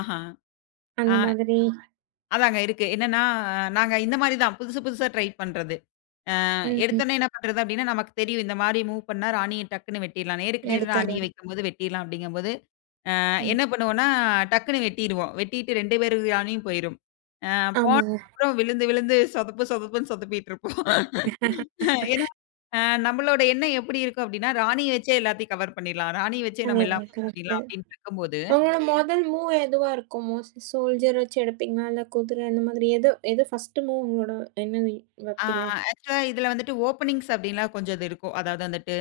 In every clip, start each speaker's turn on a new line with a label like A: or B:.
A: அஹா.
B: அந்த
A: ஆ.
B: மாதிரி.
A: அதாங்க இருக்கு. என்னான்னா, நாங்க இந்த மாரி தான், புதுசு புதுசா ட்ரை பண்றது. அ
B: ம். ம்.
A: எடுத்தவுன்னே என்ன பண்றது? அப்டின்னா, நமக்குத் தெரியும். இந்த மாரி மூவ் பண்ணா, ராணிய டக்குன்னு வெட்டிறலான்னு. "நேருக்கு நேர்
B: எடுத்தாலே
A: ராணிய வக்கும்போது வெட்றடலாம்" அப்டிங்கும்போது, அ
B: ம்.
A: என்னா பண்ணுவோம்னா, டக்குன்னு வெட்டிருவோம். வெட்டிட்டு 2 பேரு ராணியும் போயிரும். அ
B: ஆமாங்க.
A: போனப்புறம் விழுந்து விழுந்து சொதப்பு சொதப்புன்னு சொதுப்பிட்ருப்போம். ஏன்னா, அ நம்மளோட எண்ணம் எப்படி இருக்கும்? அப்டின்னா, ராணிய வச்சே எல்லாத்தையும் கவர் பண்ணிறலாம். ராணிய வச்சே நம்ம எல்லா
B: சரிங்க,
A: மூவ்
B: கரெக்ட்டு.
A: பண்ணிலாம் அப்டின்னு வைக்கும்போது
B: ஒங்களோட மொதல் மூவ் எதுவா இருக்கும்? மோஸ்ட்லீ? சோல்ஜர் வச்சு எடுப்பீங்களா? இல்ல குதிர இந்த மாதிரி எது? எது ஃபஸ்ட்டு மூவ் உங்களோட [unintelligible]
A: ஆ,
B: வப்பீங்க?
A: ஆக்சுவலா இதுல வந்துட்டு ஓப்பனிங்ஸ் அப்படின்லாம் கொஞ்சது இருக்கும். அதாவது வந்துட்டு,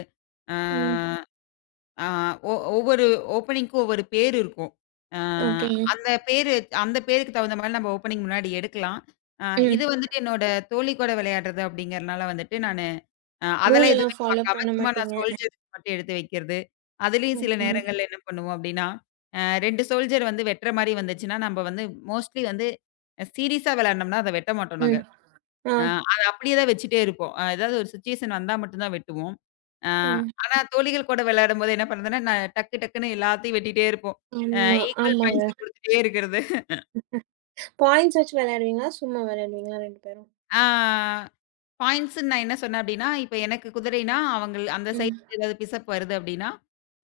A: அ
B: ம்.
A: ஆ ஒ ஒவ்வொரு ஓப்பனிங்க்கும் ஒவ்வொரு பேரு இருக்கும். அ
B: ஓகேங்க.
A: அந்தப் பேரு அந்தப் பேருக்கு தகுந்த மாரி நம்ப ஓப்பனிங் முன்னாடி எடுக்கலாம். அ இது
B: ம்.
A: வந்துட்டு என்னோட தோழி கூட விளையாட்றது அப்படிங்கறதுனால வந்துட்டு, நானு அ அதெல்லாம்
B: ரூலெல்லாம்
A: எதுவுமே
B: ஃபாலோ
A: பாக்காம
B: பண்ண
A: சும்மா நான்
B: மாட்டீங்க.
A: சோல்ஜர்ஸ் மட்டும் எடுத்து வைக்கிறது. அதுலயும்
B: ம்.
A: சில
B: ம்.
A: நேரங்கள்ல என்ன பண்ணுவோம் அப்டின்னா, அ சோல்ஜர வந்து வெட்ற மாரி வந்துச்சுன்னா, நம்ப வந்து மோஸ்ட்லி வந்து சீரியஸா வெளாடனமுன்னா அத வெட்டமாட்டோம் நாங்க.
B: ம். அ.
A: அ அத அப்படியேதான் வச்சிட்டே இருப்போம். அ ஏதாவது ஒரு சிச்சுவேசன் வந்தா மட்டும்தான் வெட்டுவோம். அ
B: ம்.
A: ஆனா, தோழிகள் கூட விளையாடும்போது என்னாபண்றதுன்னா? நான் டக்கு டக்குன்னு எல்லாத்தையும் வெட்டிட்டே இருப்போம். அ
B: ம்,
A: ஈக்வல்
B: ஆமாங்க.
A: பாயிண்ட்ஸ்ல குடுத்துட்டே இருக்குறது.
B: பாய்ண்ட்ஸ் வச்சு விளையாடுவீங்களா? சும்மா வெளையாடுவீங்களா ரெண்டு பேரும்?
A: ஆ, பாயிண்ட்ஸ்ன்னு நான் என்ன சொன்னன் அப்டின்னா, இப்ப எனக்குக் குதிரைன்னா அவங்கள் அந்தச்
B: ம்.
A: சைடுல எதாவது பிஷப் வருது அப்டின்னா,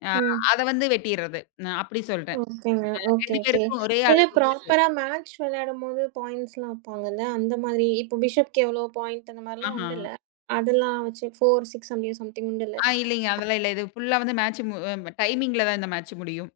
A: அ
B: ம்.
A: அத வந்து வெட்டிர்றது. நான் அப்படி சொல்றன்.
B: ஓகேங்க.
A: அ
B: ஓகே
A: 2
B: ஓகே.
A: பேருக்கும் ஒரே அளவு
B: [unintelligible]
A: இருக்கறது.
B: பிராப்பரா மேட்ச்சு விளையாடும்போது பாய்ண்ட்ஸ்லாம் வைப்பாங்கல்ல! அந்த மாரி. இப்ப பிஷப்க்கு எவ்ளோ பாய்ண்ட் அந்த மாரிலாம்
A: ஆஹா.
B: உண்டுல்ல! அதுல்லாம் வச்சு, 4, 6 சம்திங், சம்திங் உண்டுல்ல?
A: ஆ, இல்லீங்க. அதுலாம் இல்ல. இது ஃபுல்லா வந்து மேட்ச்சு மு டைமிங்கில தான் இந்த மேட்ச்சு முடியும்.